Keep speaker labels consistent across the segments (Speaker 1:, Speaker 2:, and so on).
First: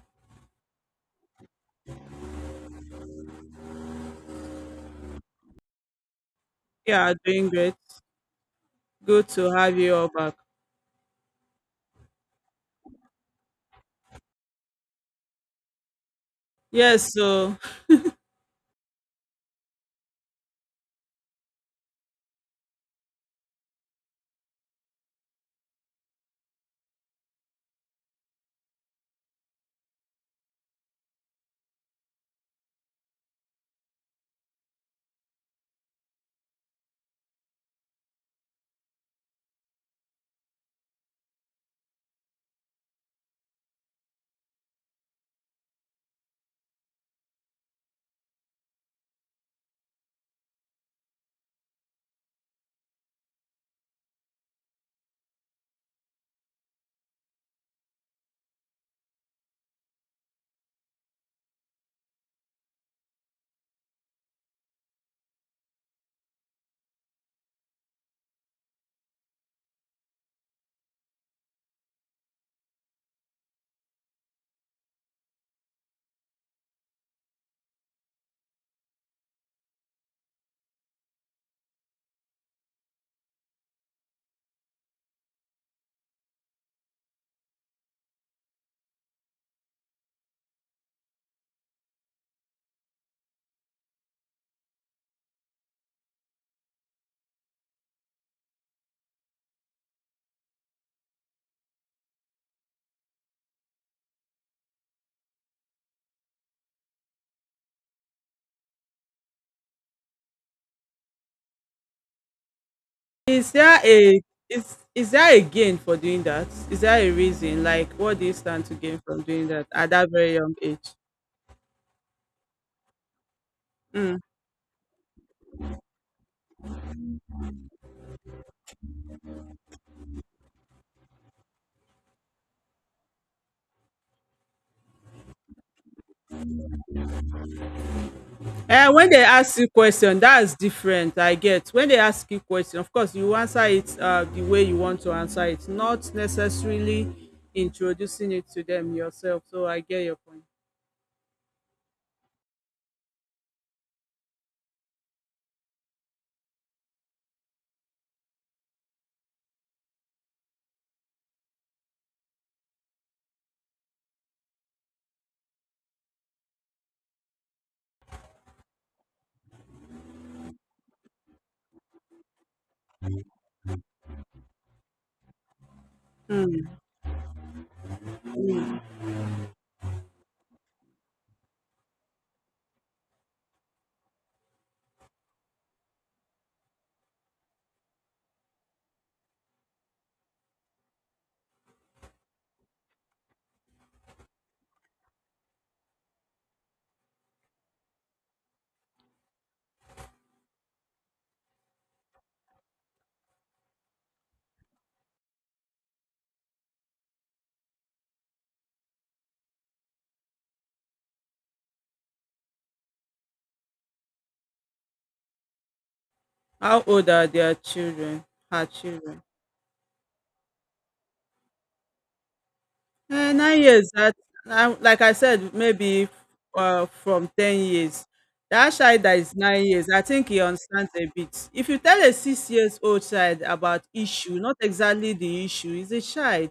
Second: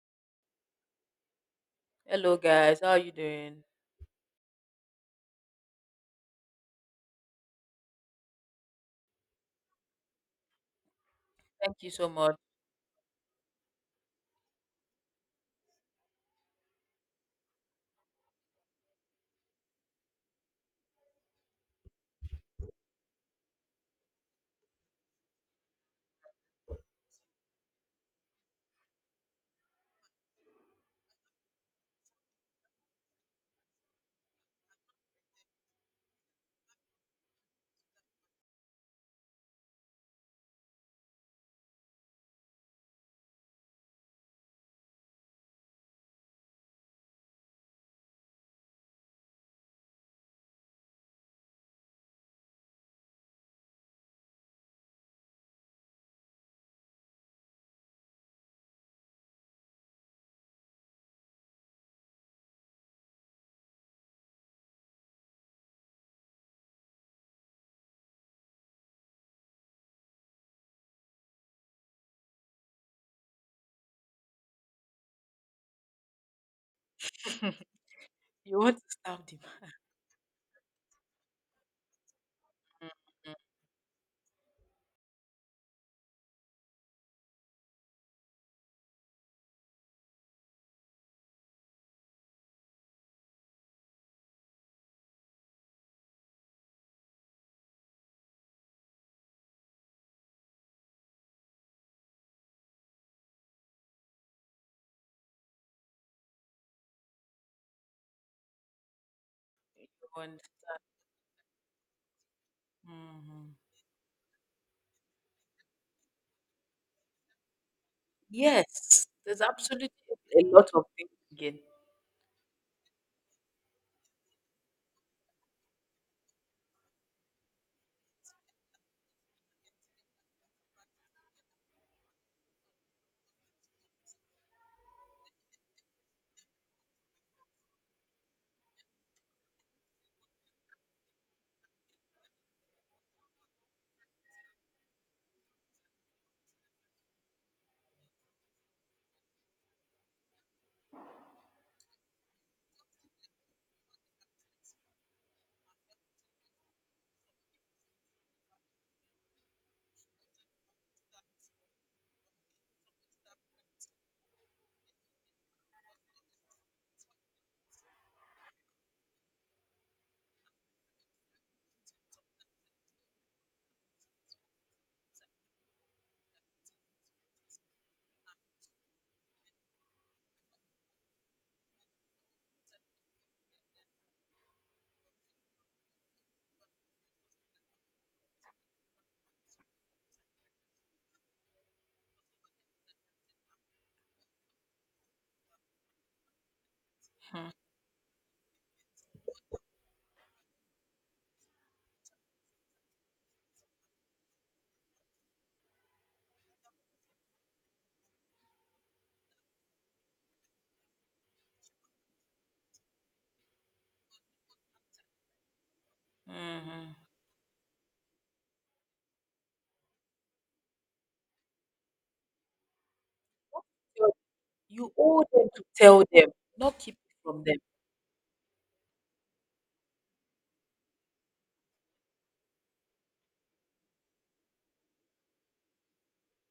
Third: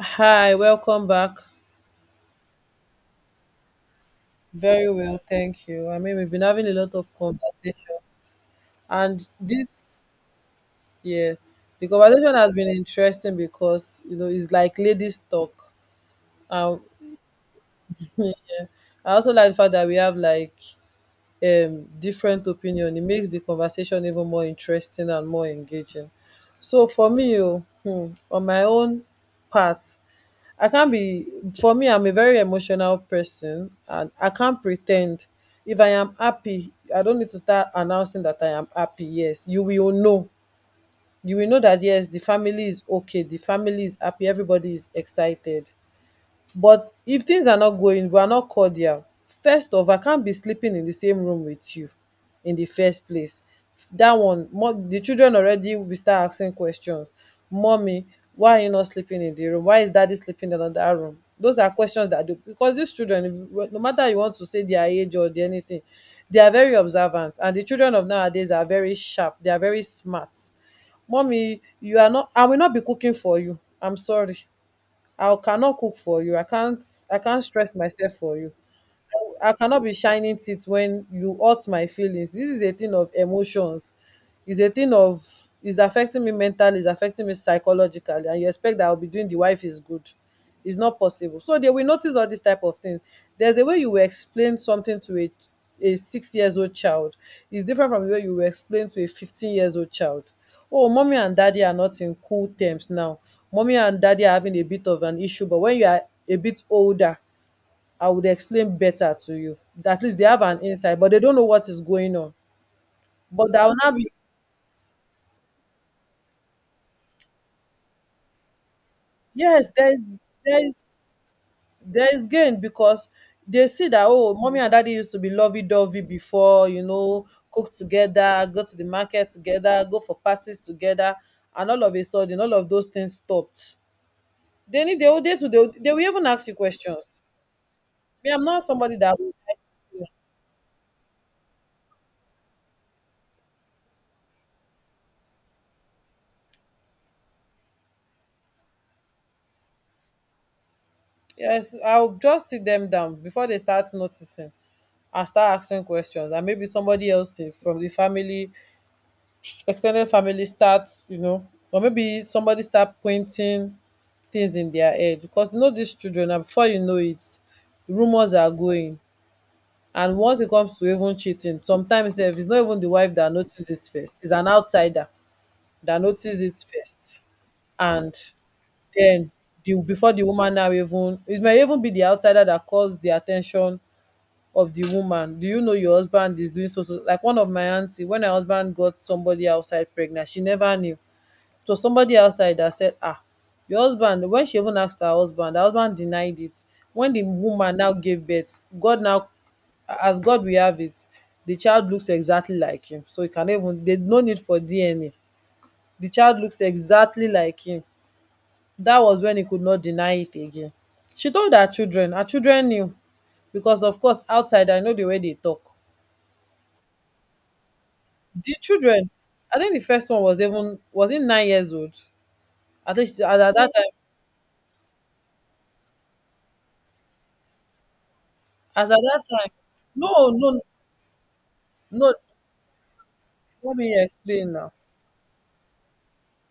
Speaker 1: Hi, welcome back.
Speaker 2: Hello guys, how are you doing?
Speaker 1: Very well, thank you. I mean, we've been having a lot of
Speaker 3: Yeah, doing great.
Speaker 1: conversation,
Speaker 3: Good
Speaker 1: and
Speaker 3: to have you
Speaker 1: this,
Speaker 3: all back.
Speaker 1: yeah,
Speaker 2: Thank
Speaker 1: the
Speaker 2: you so
Speaker 1: conversation
Speaker 2: much.
Speaker 1: has been interesting because it's like ladies talk. Um,
Speaker 3: Yes, so
Speaker 1: I also like the fact that we have like different opinion. It makes the conversation even more interesting and more engaging. So for me, oh, on my own part, I can't be for me, I'm a very emotional person and I can't pretend. If I am happy, I don't need to start announcing that I am happy. Yes, you will know. You will know that yes, the family is okay, the family is happy, everybody is excited. But if things are not going, we are not cordial, first off, I can't be sleeping in the same room with you in the first place. That one, the children already will start asking questions. Mommy, why are you not sleeping in the room? Why is daddy sleeping in another room? Those are questions that do because these children, if you- no matter you want to say their age or their anything, they are very observant. And the children of nowadays are very sharp, they are very smart. Mommy, you are not, I will not be cooking for you. I'm sorry. I cannot cook for you. I can't stress myself for you.
Speaker 2: You want to stab the
Speaker 1: I
Speaker 2: man?
Speaker 1: cannot be shining teeth when you hurt my feelings. This is a thing of
Speaker 2: Mhm.
Speaker 1: emotions. It's a thing of it's affecting me mentally, it's affecting me psychologically, and you expect that I'll be doing the wife is good. It's not possible. So they will notice all this type of things. There's a way you will explain something to a 6 years old child. It's different from the way you will explain to a 15 years old child. Oh, mommy and daddy are not in cool terms now. Mommy and daddy are having a bit of an issue, but when you are a bit older, I would explain better to you.
Speaker 2: You
Speaker 1: At least they
Speaker 2: want?
Speaker 1: have an insight, but they don't know what is going on. But
Speaker 3: is
Speaker 2: Mhm.
Speaker 1: that will
Speaker 3: there
Speaker 1: not be
Speaker 3: a is there a gain for doing that? Is there a reason? Like what do you stand to gain
Speaker 2: Yes,
Speaker 3: from
Speaker 2: there's
Speaker 3: doing that
Speaker 1: yes,
Speaker 2: absolutely
Speaker 3: at that very
Speaker 2: a
Speaker 3: young
Speaker 2: lot
Speaker 1: there's
Speaker 2: of
Speaker 3: age?
Speaker 2: things again.
Speaker 1: there's gain because they see that
Speaker 3: Mm.
Speaker 1: oh, mommy and daddy used to be lovey dovey before, cook together, go to the market together, go for parties together, and all of a sudden all of those things stopped. They need they will they to they will even ask you questions. Me, I'm not somebody
Speaker 3: And when
Speaker 1: that
Speaker 3: they
Speaker 1: will-.
Speaker 3: ask you question, that's different. I get when they ask you question, of course you answer it the way you want to answer it, not necessarily introducing it to them yourself. So I get your point.
Speaker 1: Yes, I'll just sit them down before they start noticing, and start asking questions and maybe somebody else from the family, extended family starts, or maybe somebody start pointing things in their head, because these children, and before you know it rumors are going. And once it comes to even cheating, sometimes sef, it's not even the wife that notices it first, it's an outsider that notices it
Speaker 3: Mm.
Speaker 1: first. And then the before the woman now, even it may even be the outsider that calls the attention of the woman. Do you know your husband is doing so so? Like one of my auntie, when her husband got somebody outside pregnant, she never knew. It was somebody outside that said, ah, your husband. When she even asked her husband, her husband denied it. When the woman now gave birth, god now, as god we have it, the child looks exactly like him. So you can even there no need for DNA. The child looks exactly like him. That was when he could not deny it again. She told her children. Her children knew, because of course outside, I know the way they talk.
Speaker 3: How
Speaker 2: Mm-hmm.
Speaker 3: old are their children?
Speaker 1: The
Speaker 3: Her
Speaker 1: children,
Speaker 3: children.
Speaker 1: I think the first one was, even, was he 9 years old? I think as at
Speaker 3: 9
Speaker 1: that time,
Speaker 3: years that now
Speaker 2: You
Speaker 3: like I
Speaker 2: owe them
Speaker 3: said,
Speaker 2: to tell
Speaker 3: maybe,
Speaker 2: them, not keep it
Speaker 3: from
Speaker 2: from them.
Speaker 3: 10 years. That
Speaker 1: as at
Speaker 3: child that
Speaker 1: that
Speaker 3: is
Speaker 1: time,
Speaker 3: 9 years, I think
Speaker 1: no,
Speaker 3: he
Speaker 1: no,
Speaker 3: understands a bit. If you tell a
Speaker 1: no.
Speaker 3: 6 years old child
Speaker 1: Let
Speaker 3: about
Speaker 1: me
Speaker 3: issue,
Speaker 1: explain
Speaker 3: not
Speaker 1: now.
Speaker 3: exactly the issue, he's a child.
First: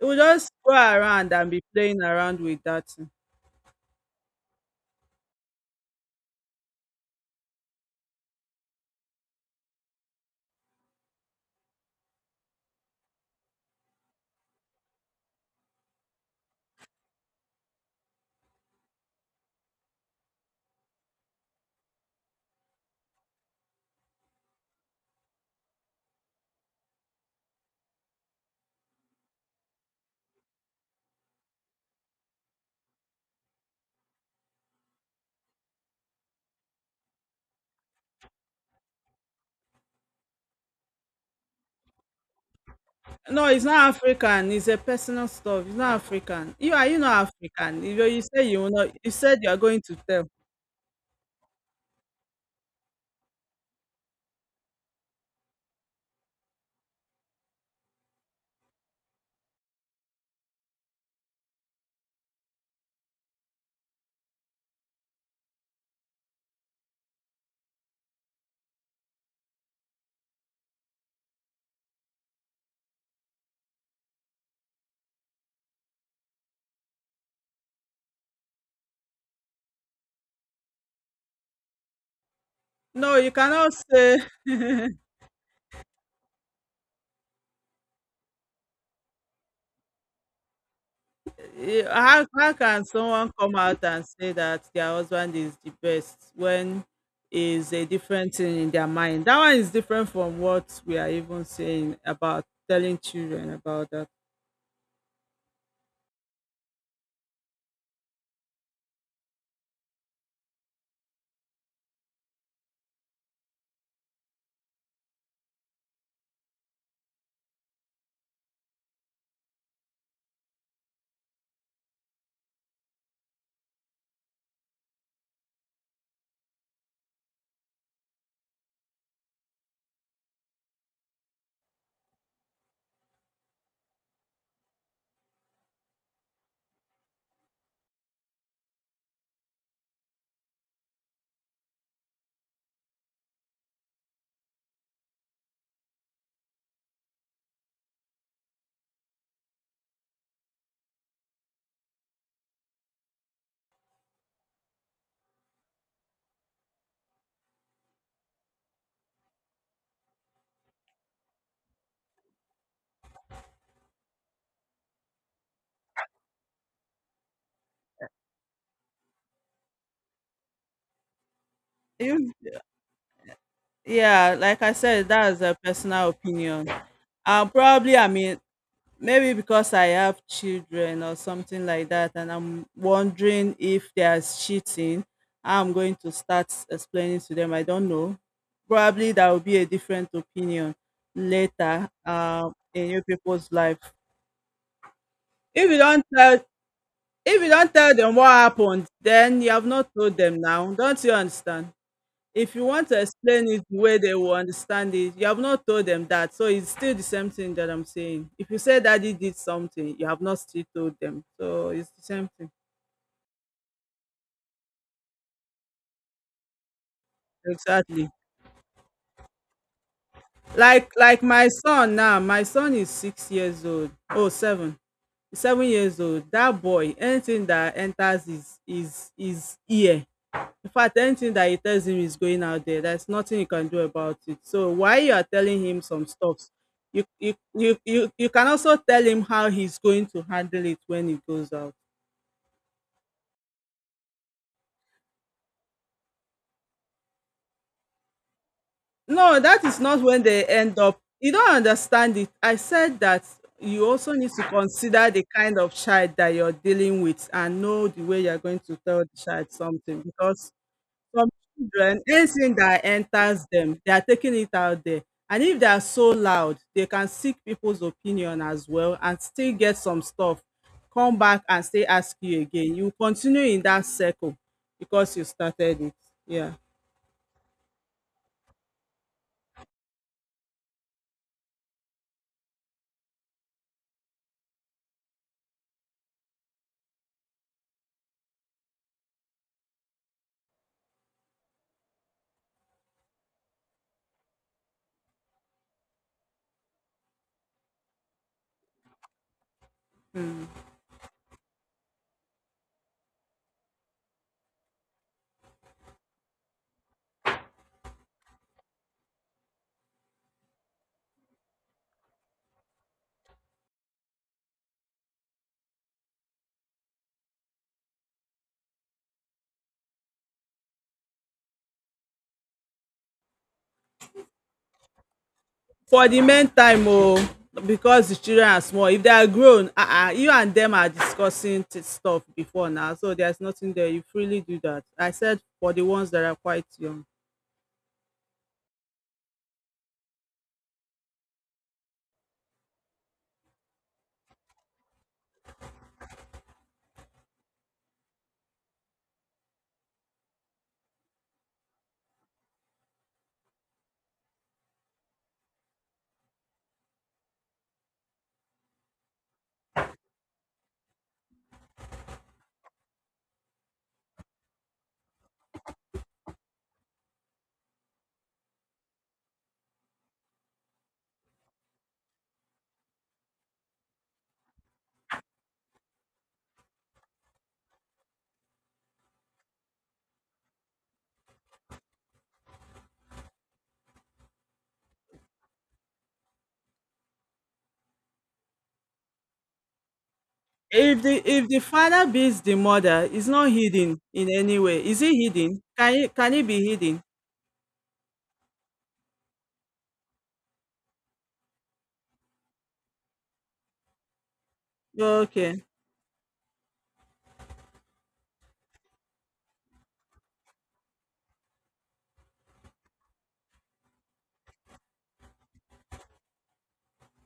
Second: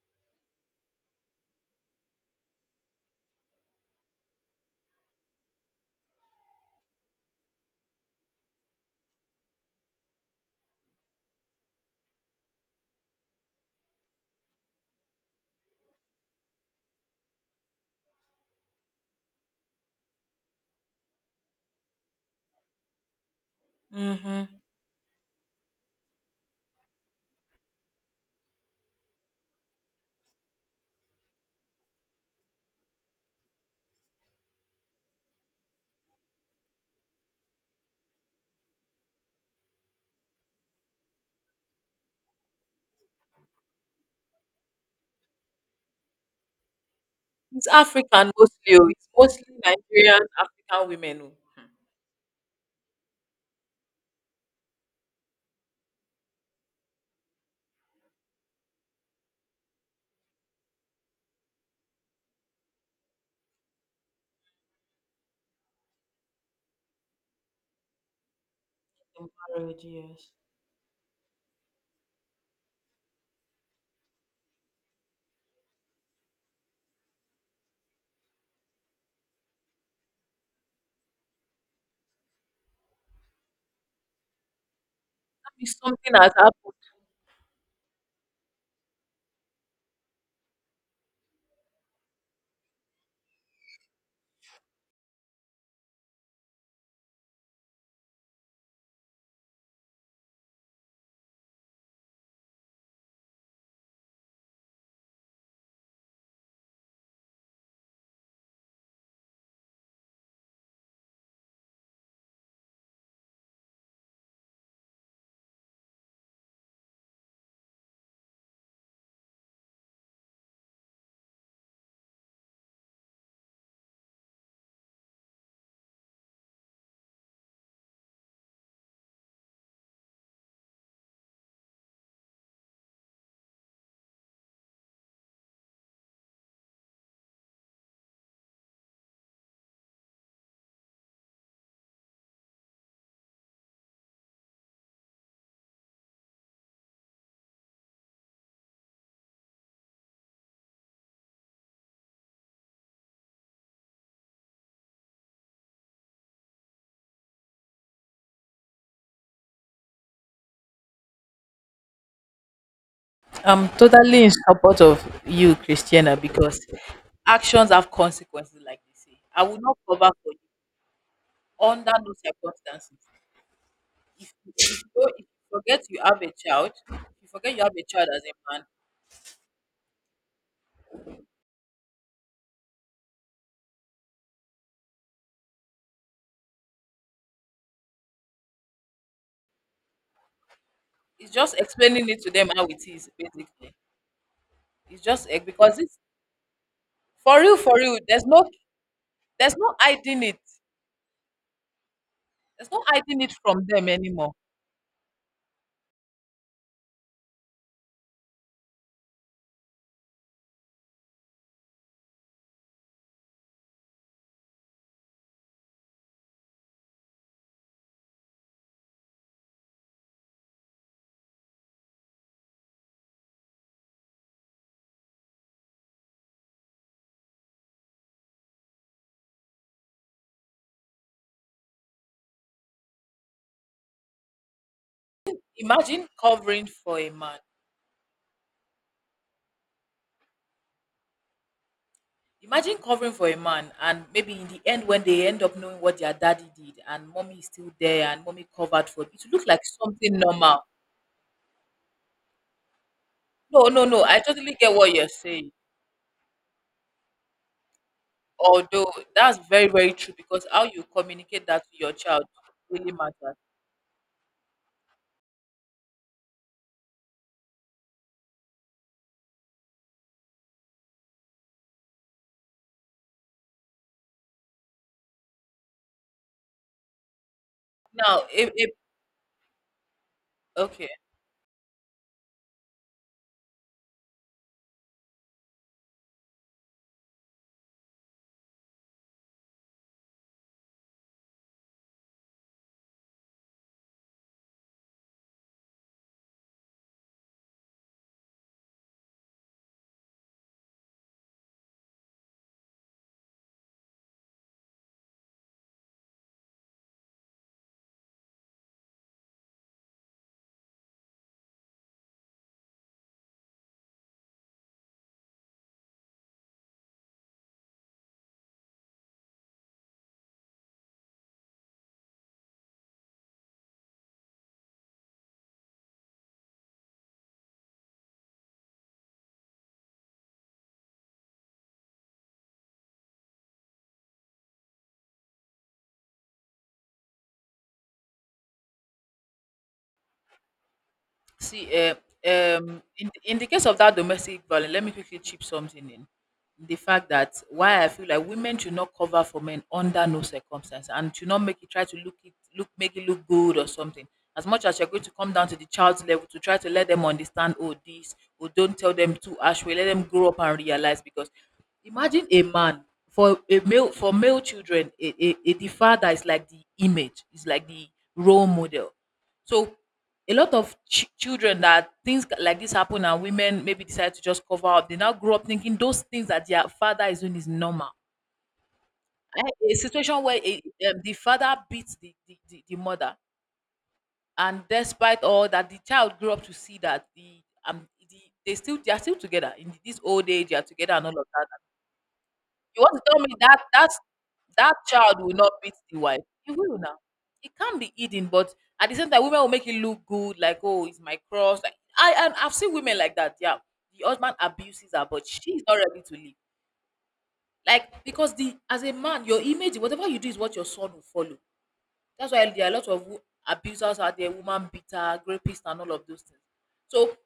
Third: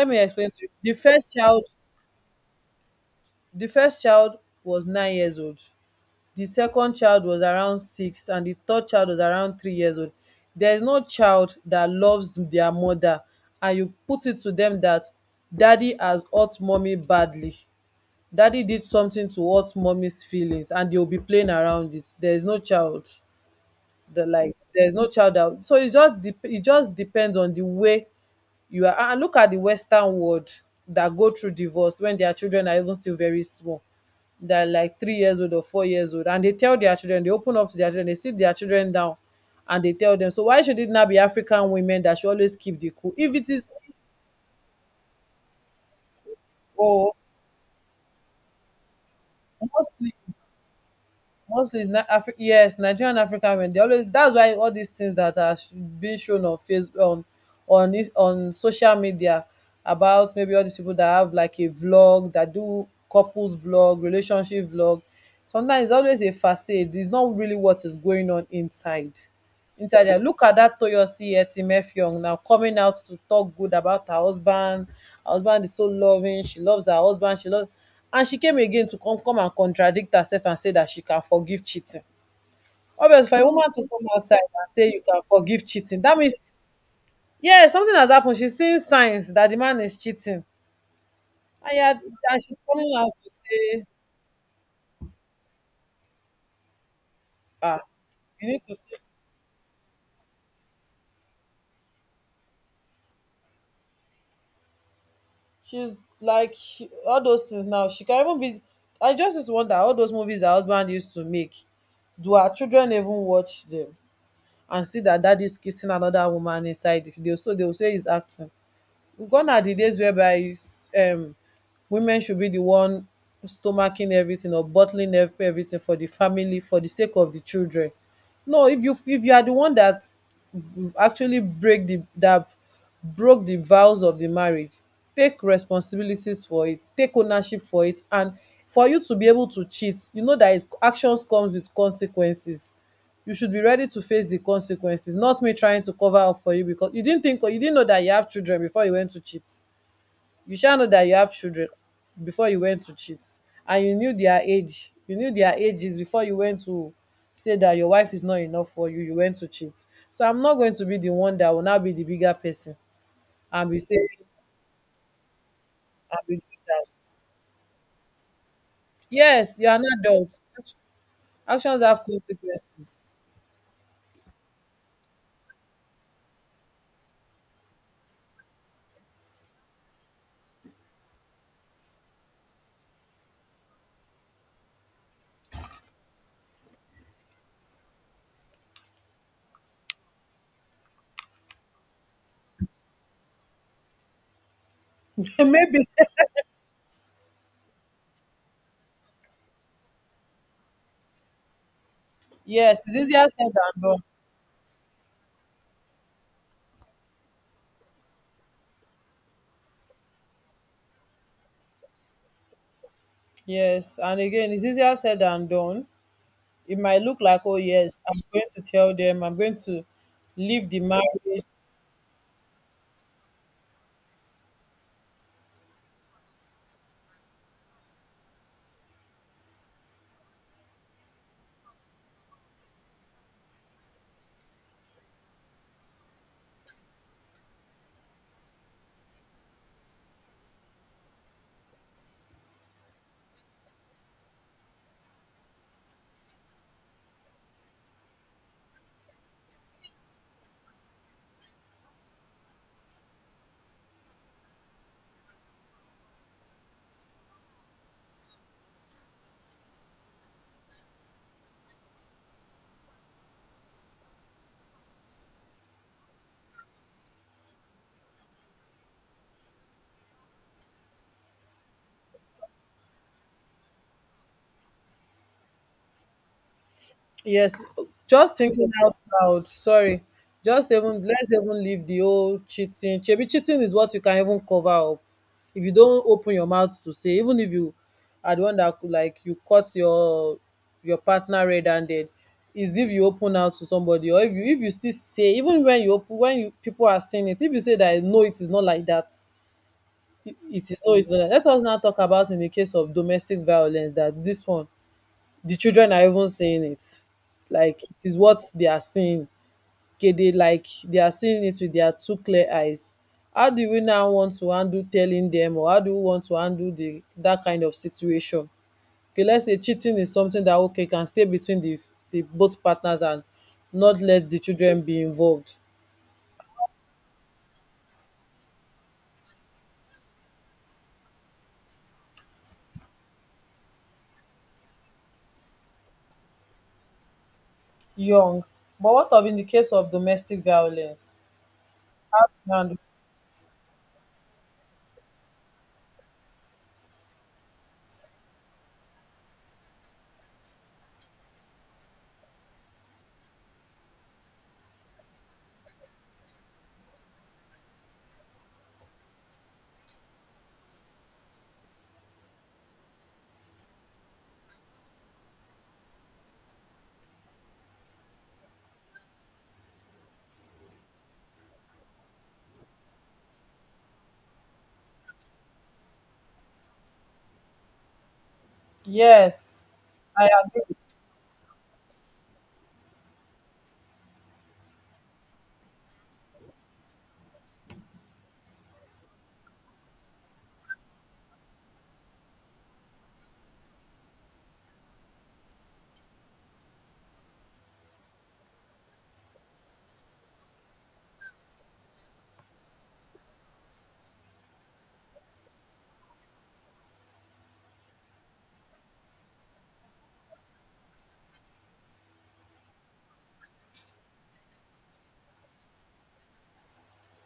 Speaker 3: He will
Speaker 1: me explain
Speaker 3: just
Speaker 1: to
Speaker 3: go
Speaker 1: you. The
Speaker 3: around
Speaker 1: first
Speaker 3: and be
Speaker 1: child,
Speaker 3: playing around with that thing.
Speaker 1: the first child was 9 years old. The second child was around six, and the third child was around 3 years old. There is no child that loves their mother, and you put it to them that daddy has hurt mommy badly. Daddy did something to hurt mommy's feelings and they'll be playing around it. There's no child that,
Speaker 2: hmm
Speaker 1: like, there's no child out. So it just depends on the way you are, and look at the Western world that go through divorce when their children are even still very small. They're like 3 years old or 4 years old. And they tell their children, they open up to their children, they sit their children down and they tell them. So why should it not be African women that should always keep the cool? If
Speaker 3: No,
Speaker 1: it
Speaker 3: it's
Speaker 1: is
Speaker 3: not African, it's a personal stuff. It's not African. You
Speaker 1: or
Speaker 3: not
Speaker 2: It's
Speaker 3: African? You
Speaker 2: African
Speaker 3: say you will
Speaker 2: mostly. Oh,
Speaker 3: not,
Speaker 2: it's
Speaker 3: you said
Speaker 2: mostly
Speaker 3: you are going to
Speaker 1: mostly,
Speaker 2: Nigerian
Speaker 3: tell.
Speaker 2: African women. Oh,
Speaker 1: it's yes, Nigerian African men, they always, that's why all these things that are being shown on face on this on social media, about maybe all these people that have like a vlog, that do couples vlog, relationship vlog, sometimes it's always a facade. It's not really what is going on inside.
Speaker 2: in marriage,
Speaker 1: Ntaja,
Speaker 2: yes.
Speaker 1: look at that Toyosi Etimefeong now coming out to talk good about her husband. Her husband is so loving. She loves her husband. She loves, and she came again to come and contradict herself and say that she can forgive cheating.
Speaker 3: No,
Speaker 1: Obviously,
Speaker 3: you
Speaker 1: for a woman
Speaker 3: cannot
Speaker 1: to come
Speaker 3: say.
Speaker 1: outside and say you can
Speaker 2: That
Speaker 1: forgive
Speaker 2: means
Speaker 1: cheating,
Speaker 2: something
Speaker 1: that
Speaker 2: has
Speaker 1: means
Speaker 2: happened.
Speaker 1: yeah, something has happened. She's seeing signs that the man is cheating, and
Speaker 3: Eh,
Speaker 1: yeah,
Speaker 3: how
Speaker 1: and she's
Speaker 3: can
Speaker 1: coming out to
Speaker 3: someone come out
Speaker 1: say,
Speaker 3: and say that their husband is the best, when is
Speaker 1: ah,
Speaker 3: a different
Speaker 1: you
Speaker 3: thing
Speaker 1: need
Speaker 3: in
Speaker 1: to,
Speaker 3: their mind? That one is different from what we are even saying about telling children about that.
Speaker 1: she's like, she, all those things now she can even be. I just used to wonder, all those movies her husband used to make, do our children even watch them and see that daddy's kissing another woman inside the video, so they will say he's acting? Gone are the days whereby um, women should be the one stomaching everything or bottling everything for the family, for the sake of the children. No, if you are the one that actually break the that broke the vows of the marriage, take responsibilities for it, take ownership for it, and for you to be able to cheat, you know that actions comes with consequences. You should be ready to face the consequences. Not me trying to cover up for you because you didn't think or you didn't know that you have children before you went to cheat. You shall know that you have children before you went to cheat, and you knew their age. You knew their ages before you went to say that your wife is not enough for you. You went to cheat. So I'm not going to be the one that will now be the bigger person and
Speaker 2: I'm
Speaker 1: be saying
Speaker 2: totally in support of you, Christiana,
Speaker 1: and be doing
Speaker 2: because
Speaker 1: that.
Speaker 2: actions have consequences, like they say. I
Speaker 1: Yes,
Speaker 2: will
Speaker 1: you are
Speaker 2: not
Speaker 1: an
Speaker 2: cover for
Speaker 1: adult.
Speaker 2: you
Speaker 1: Actions
Speaker 2: under
Speaker 1: have
Speaker 2: no
Speaker 3: If-
Speaker 2: circumstances.
Speaker 1: consequences.
Speaker 2: If
Speaker 3: yeah,
Speaker 2: you,
Speaker 3: like
Speaker 2: if
Speaker 3: I
Speaker 2: you,
Speaker 3: said,
Speaker 2: don't- if you
Speaker 3: that is a
Speaker 2: forget you
Speaker 3: personal
Speaker 2: have a
Speaker 3: opinion.
Speaker 2: child, if you forget you have a
Speaker 3: Probably, I
Speaker 2: child as a
Speaker 3: mean,
Speaker 2: man,
Speaker 3: maybe because I have children or something like that, and I'm wondering if there's cheating, how I'm going to start explaining to them, I don't know. Probably there will be a different opinion
Speaker 2: it's just
Speaker 3: later,
Speaker 2: explaining it to them how it
Speaker 3: in you
Speaker 2: is,
Speaker 3: people's
Speaker 2: basically.
Speaker 3: life.
Speaker 2: It's just
Speaker 3: If
Speaker 2: because
Speaker 3: you
Speaker 1: Maybe
Speaker 2: it's
Speaker 3: don't tell
Speaker 2: for
Speaker 3: if you
Speaker 2: real,
Speaker 3: don't
Speaker 2: for
Speaker 3: tell
Speaker 2: real.
Speaker 3: them what happened, then you
Speaker 2: There's
Speaker 3: have
Speaker 2: no
Speaker 3: not told
Speaker 2: hiding it.
Speaker 3: them now. Don't you understand? If you
Speaker 2: There's
Speaker 1: yes,
Speaker 2: no
Speaker 3: want
Speaker 1: it's
Speaker 3: to
Speaker 2: hiding
Speaker 1: easier
Speaker 2: it
Speaker 1: said
Speaker 3: explain
Speaker 2: from
Speaker 3: it the
Speaker 1: than
Speaker 2: them
Speaker 1: done.
Speaker 3: way they
Speaker 2: anymore.
Speaker 3: will understand it, you have not told them that. So it's still the same thing that I'm saying. If you say daddy did something, you have not still told them. So it's the same thing.
Speaker 1: Yes, and again, it's easier said than done. It might look like, oh, yes,
Speaker 3: Exactly.
Speaker 1: I'm going to tell them, I'm going to leave the
Speaker 3: Like
Speaker 1: marriage.
Speaker 3: my son now, my son is 6 years old. Oh, seven. He's 7 years old. That boy, anything that enters his ear, in fact, anything that he tells him is going out there. There's nothing you can do about it. So while you are telling him some
Speaker 2: Imagine
Speaker 3: stuffs,
Speaker 2: covering for
Speaker 3: you
Speaker 2: a
Speaker 3: you
Speaker 2: man.
Speaker 3: you you, you can also tell him how he's going to handle it when it goes out.
Speaker 2: Imagine covering for a man, and maybe in the end, when they end up knowing what their daddy did, and mommy is still there, and mommy covered for it, it
Speaker 3: No,
Speaker 2: looks
Speaker 3: that
Speaker 2: like
Speaker 3: is not
Speaker 2: something
Speaker 3: when they
Speaker 2: normal.
Speaker 3: end up. You don't understand it. I said that
Speaker 2: No, no,
Speaker 3: you
Speaker 2: no,
Speaker 3: also
Speaker 2: I
Speaker 3: need to
Speaker 2: totally get what you're
Speaker 3: consider the
Speaker 2: saying.
Speaker 3: kind of child that you're dealing with and know the way you're going to
Speaker 2: Although
Speaker 3: tell the
Speaker 2: that's
Speaker 3: child
Speaker 2: very, very
Speaker 3: something,
Speaker 2: true because
Speaker 3: because
Speaker 2: how you
Speaker 3: some
Speaker 2: communicate that to your
Speaker 3: children,
Speaker 2: child
Speaker 3: anything that
Speaker 2: really matters.
Speaker 3: enters them, they are taking it out there. And if they are so loud, they can seek people's opinion as well and still get some stuff. Come back and still ask you again. You continue in that circle because you started it. Yeah.
Speaker 1: Yes,
Speaker 2: Now,
Speaker 1: just
Speaker 2: if,
Speaker 1: thinking
Speaker 2: if
Speaker 1: out loud. Sorry, just
Speaker 2: okay.
Speaker 1: even let's even leave the whole cheating. Chebi, cheating is what you can even cover up if you don't open your mouth to say. Even if you are the one that could, like you caught your partner red-handed, is if you open out to somebody or if you still say even when you open when you people are saying it, if you say that no, it is not like that. It is no, it's not. Let us now talk about in the case of domestic violence, that this one, the children are even seeing it. Like it is what they are seeing. Okay, they, like, they are seeing it with their two clear eyes. How do we now want to handle telling them, or how do we want to handle the that kind of situation? Okay, let's say cheating is something that, okay, can stay between the both partners and not let the children be involved
Speaker 3: For the meantime oh, because the children are small. If they are grown, ah ah, you and them are discussing stuff before now. So there's nothing there. You freely do that. I said for the ones that are quite young.
Speaker 1: young. But what of in the case of domestic violence?
Speaker 2: See,
Speaker 1: How do you handle?
Speaker 2: in the case of that domestic violence, let me quickly chip something in. The fact that why I feel like women should not cover for men under no circumstance and should not make it try to look it look make it look good or something. As much as you're going to come down to the child's level to try to let them understand, oh this, or don't tell them too harsh. We let them grow up and realize because imagine a man for male children, a the father is like the image, is like the role model. So a lot of children that things like this happen and women maybe decide to just cover up, they now grow up thinking those things that their father is doing is normal.
Speaker 1: Yes,
Speaker 2: Eh, a situation
Speaker 1: I
Speaker 2: where
Speaker 1: agree.
Speaker 2: the father beats the mother, and despite all that the child grew up to see that um the, they are still together in this old age, they are together
Speaker 3: If
Speaker 2: and all
Speaker 3: the
Speaker 2: of that.
Speaker 3: if the father beats the
Speaker 2: You want
Speaker 3: mother,
Speaker 2: to tell
Speaker 3: it's
Speaker 2: me
Speaker 3: not
Speaker 2: that that's
Speaker 3: hidden in any
Speaker 2: that
Speaker 3: way. Is it
Speaker 2: child will not
Speaker 3: hidden?
Speaker 2: beat
Speaker 3: Can
Speaker 2: the
Speaker 3: it
Speaker 2: wife?
Speaker 3: can it
Speaker 2: He
Speaker 3: be
Speaker 2: will now.
Speaker 3: hidden?
Speaker 2: It can't be hidden, but at the same time, women will make it look good, like oh, it's my cross. Like I've seen women like that. Yeah, the husband abuses her, but she's
Speaker 3: Okay.
Speaker 2: not ready to leave. Like because the as a man, your image, whatever you do, is what your son will follow. That's why there are a lot of abusers out there, woman beater, rapist, and all of those things. So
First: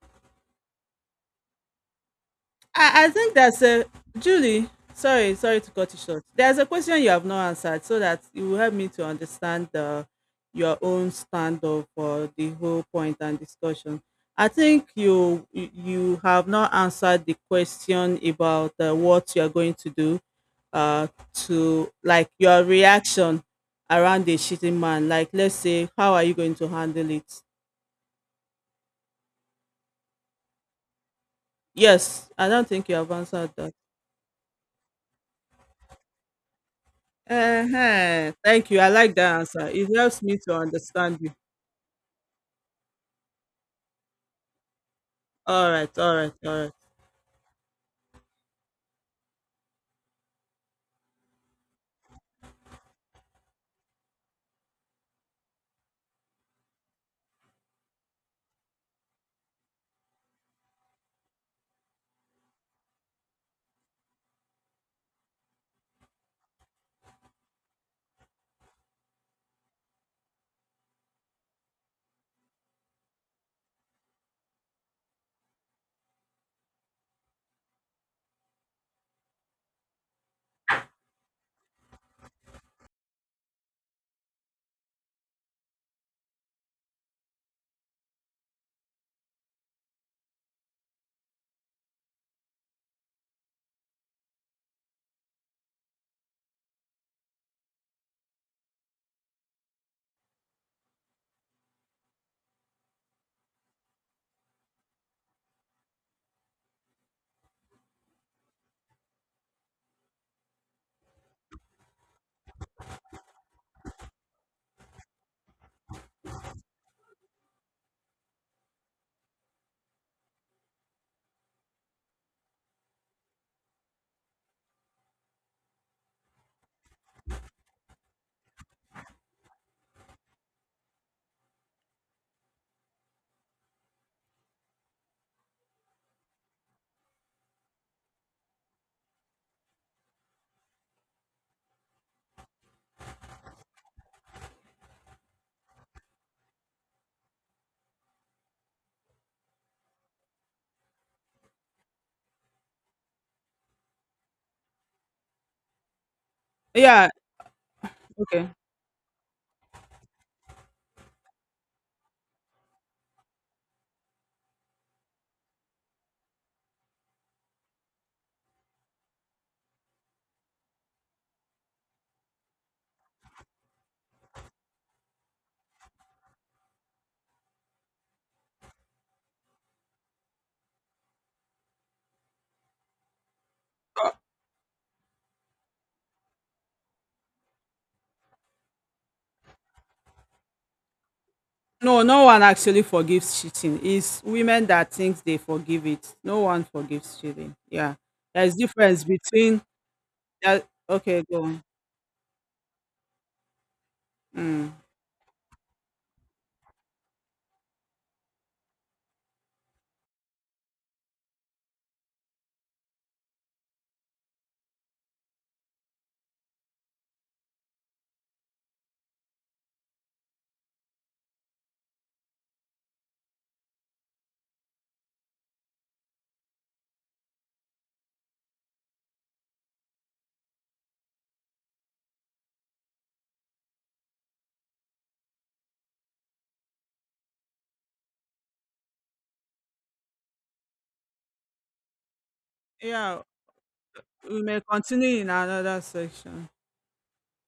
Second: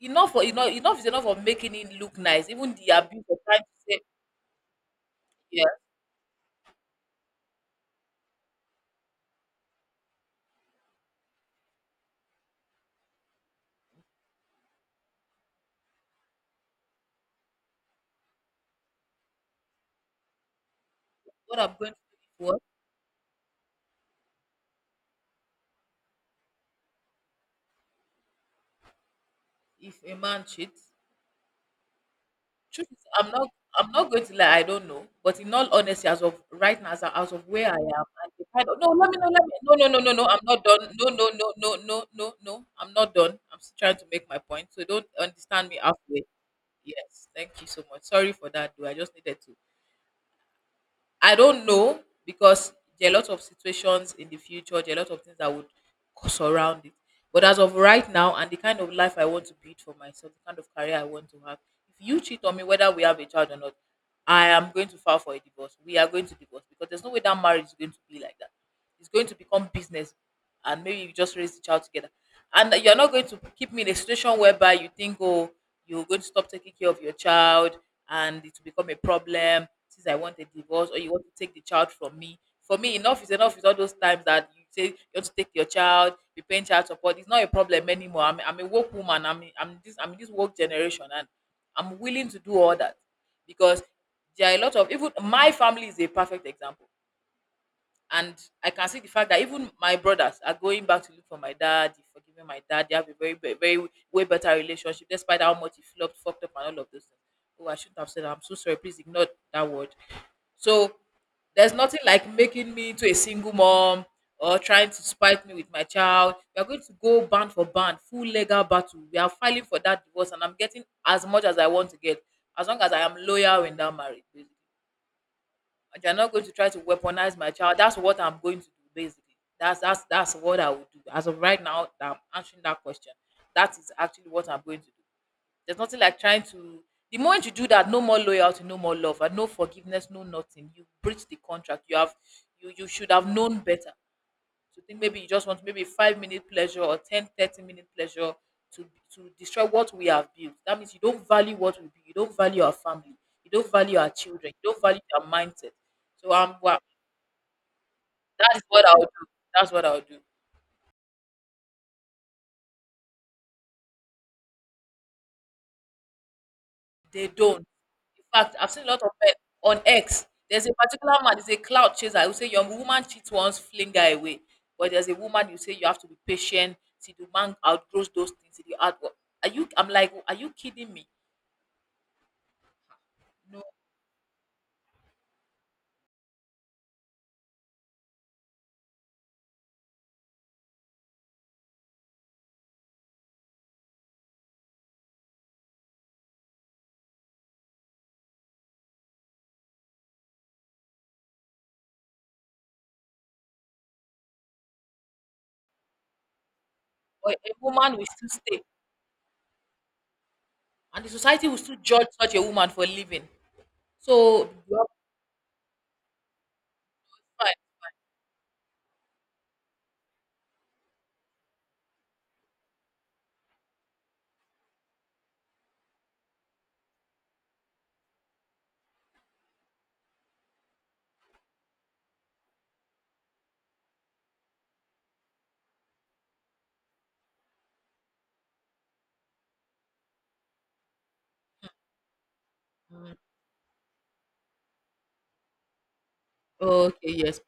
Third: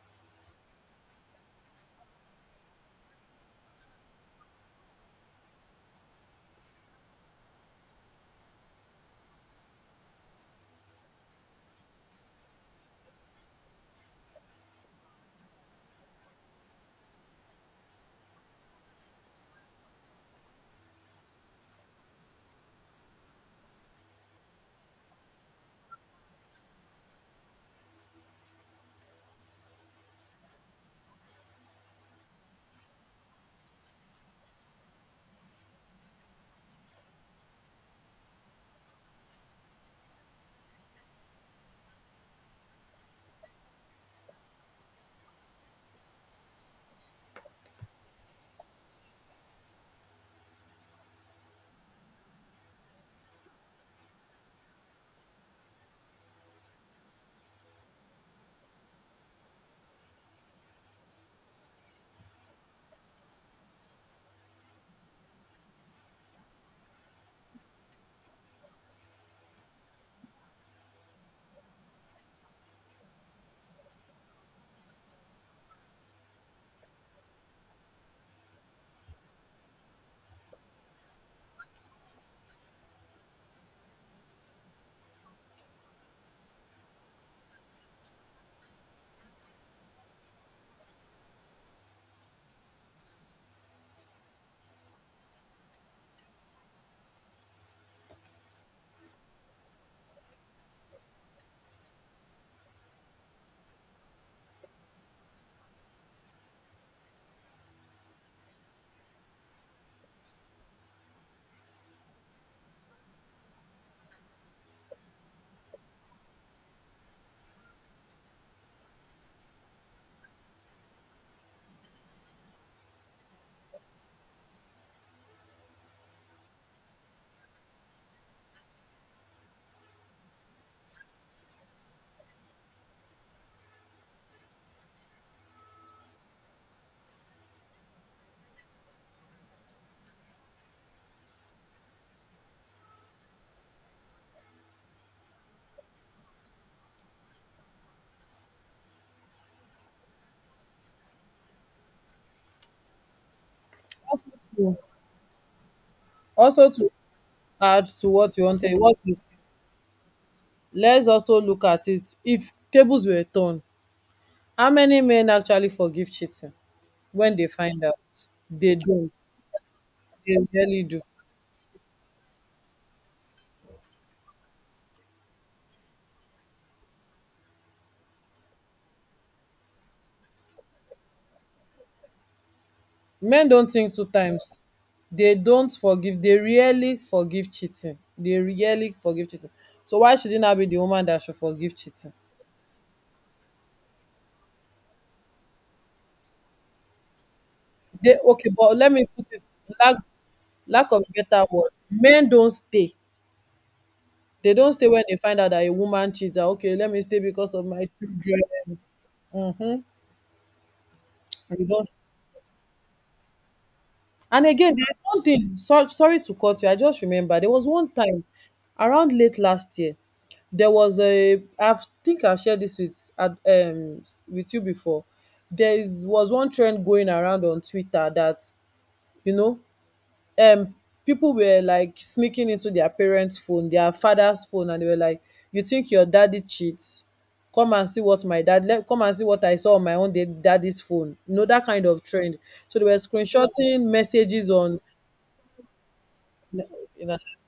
Speaker 2: enough is enough of making it look nice. Even the
Speaker 3: I
Speaker 2: abuse
Speaker 3: think
Speaker 2: of trying
Speaker 3: that's
Speaker 2: to
Speaker 3: a
Speaker 2: say,
Speaker 3: Julie. Sorry, sorry
Speaker 2: yeah,
Speaker 3: to cut you short. There's a question you have not answered, so that it will help me to understand the, your own stand of the whole point and discussion. I think you have not answered the question about what you are going to do, uh,
Speaker 2: what I'm
Speaker 3: to
Speaker 2: going to
Speaker 3: like
Speaker 2: do.
Speaker 3: your reaction around the cheating man. Like, let's say, how are you going to handle it?
Speaker 2: If a man cheats,
Speaker 3: Yes, I don't
Speaker 2: truth
Speaker 3: think you
Speaker 2: is,
Speaker 3: have answered that.
Speaker 2: I'm not going to lie, I don't know. But in all honesty, as of right now, as of where I am, and
Speaker 3: Uh-huh.
Speaker 2: the kind
Speaker 3: Thank
Speaker 2: of,
Speaker 3: you. I
Speaker 2: no, let
Speaker 3: like
Speaker 2: me know,
Speaker 3: that
Speaker 2: let me,
Speaker 3: answer.
Speaker 2: no no
Speaker 3: It
Speaker 2: no no
Speaker 3: helps
Speaker 2: no,
Speaker 3: me
Speaker 2: I'm
Speaker 3: to
Speaker 2: not done. No,
Speaker 3: understand
Speaker 2: no,
Speaker 3: you.
Speaker 2: no, no, no, no, no. I'm not done. I'm still trying to make my point. So don't understand
Speaker 3: All
Speaker 2: me
Speaker 3: right, all
Speaker 2: halfway.
Speaker 3: right, all right.
Speaker 2: Yes, thank you so much. Sorry for that though. I just needed to. I don't know, because there are a lot of situations in the future, there are a lot of things that would surround it. But as of right now, and the kind of life I want to build for myself, the kind of career I want to have, if you cheat on me, whether we have a child or not, I am going to file for a divorce. We are going to divorce because there's no way that marriage is going to be like that. It's going to become business, and maybe you just raise the child together. And you're not going to keep me in a situation whereby you think, oh, you're going to stop taking care of your child and it will become a problem since I want a divorce or you want to take the child from me. For me, enough is enough. Is all those times that you say you want to take your child, be paying child support. It's not a problem anymore. I'm a woke woman. I'm in this woke generation and I'm willing to do all that, because there are a lot of even my family is a perfect example. And I can see the fact that even my brothers are going back to look for my dad, they've forgiven my dad, they have a very, very, very way better relationship, despite how much he flopped, fucked up, and all of those things. Oh, I shouldn't have said that. I'm so sorry. Please ignore that word. So there's nothing like making me to a single mom or trying to spite me with my child. We are going to go band for band, full legal battle. We are filing for that divorce, and I'm getting as much as I want to get, as long as I am loyal in that marriage. Basically. And you're not going to try to weaponize my child. That's what I'm going to do, basically. That's what I would do. As of right now, that I'm answering that question. That is actually what I'm going to do. There's nothing like trying to. The moment you do that, no more loyalty, no more love, and no forgiveness, no nothing. You you should have known better. So think maybe you just want maybe 5-minute pleasure or 10, 30-minute pleasure to to destroy what we have built. That means you don't value what we build. You don't value our family. You don't value our
Speaker 1: Also
Speaker 2: children. You
Speaker 1: to,
Speaker 2: don't value our mindset. So
Speaker 1: also
Speaker 2: well,
Speaker 1: to
Speaker 3: Yeah,
Speaker 1: add to
Speaker 3: okay.
Speaker 2: that's what
Speaker 1: what
Speaker 2: I'll
Speaker 1: you
Speaker 2: do.
Speaker 1: said,
Speaker 2: That's what I'll do.
Speaker 1: let's also look at it if tables were turned, how many men actually forgive cheating
Speaker 2: They
Speaker 1: when they
Speaker 2: don't.
Speaker 1: find
Speaker 2: In
Speaker 1: out?
Speaker 2: fact, I've
Speaker 1: They
Speaker 2: seen a lot of
Speaker 1: don't.
Speaker 2: men on X.
Speaker 1: They
Speaker 2: There's a
Speaker 1: rarely do.
Speaker 2: particular man, there's a cloud chaser. I would say your woman cheats once, fling her away. But there's a woman you say you have to be patient till the man outgrows those things. Till you out Are you, I'm like, are you kidding me?
Speaker 1: Men
Speaker 2: No,
Speaker 1: don't think two times. They don't forgive. They rarely forgive cheating. They rarely forgive cheating. So why shouldn't I be the woman that should forgive
Speaker 3: No,
Speaker 1: cheating?
Speaker 3: no one actually forgives cheating. It's women that thinks they forgive it. No one forgives cheating. Yeah.
Speaker 1: They okay,
Speaker 3: There's
Speaker 1: but let
Speaker 3: difference
Speaker 1: me put it,
Speaker 3: between
Speaker 1: lack
Speaker 3: that,
Speaker 1: lack of
Speaker 3: okay,
Speaker 1: better
Speaker 3: go on.
Speaker 1: word. Men don't stay. They don't
Speaker 3: Mm.
Speaker 1: stay when they find out that a woman cheats. That, okay, let me stay
Speaker 2: but a
Speaker 1: because of my
Speaker 2: woman will still stay.
Speaker 1: children. Mm-hmm.
Speaker 2: And the society will
Speaker 1: And, you
Speaker 2: still
Speaker 1: don't-
Speaker 2: judge such a woman for living.
Speaker 1: and
Speaker 2: So
Speaker 1: again,
Speaker 2: you have
Speaker 1: there's one thing. So, sorry to cut you. I just remember
Speaker 2: to
Speaker 1: there
Speaker 2: find-
Speaker 1: was one time around late last year. There was a. I think I've shared this with with you before. Was one trend going around on Twitter, that you know um people were like sneaking into their parents' phone, their father's phone, and they were like, "You think your daddy cheats? Come and see what my dad. Come and see what I saw on my own daddy's phone." You know that kind of trend. So they were
Speaker 2: mm,
Speaker 3: Yeah,
Speaker 1: screenshotting
Speaker 3: we
Speaker 1: messages
Speaker 3: may
Speaker 1: on.
Speaker 3: continue in another section.
Speaker 1: You
Speaker 2: okay,
Speaker 1: know,
Speaker 2: yes.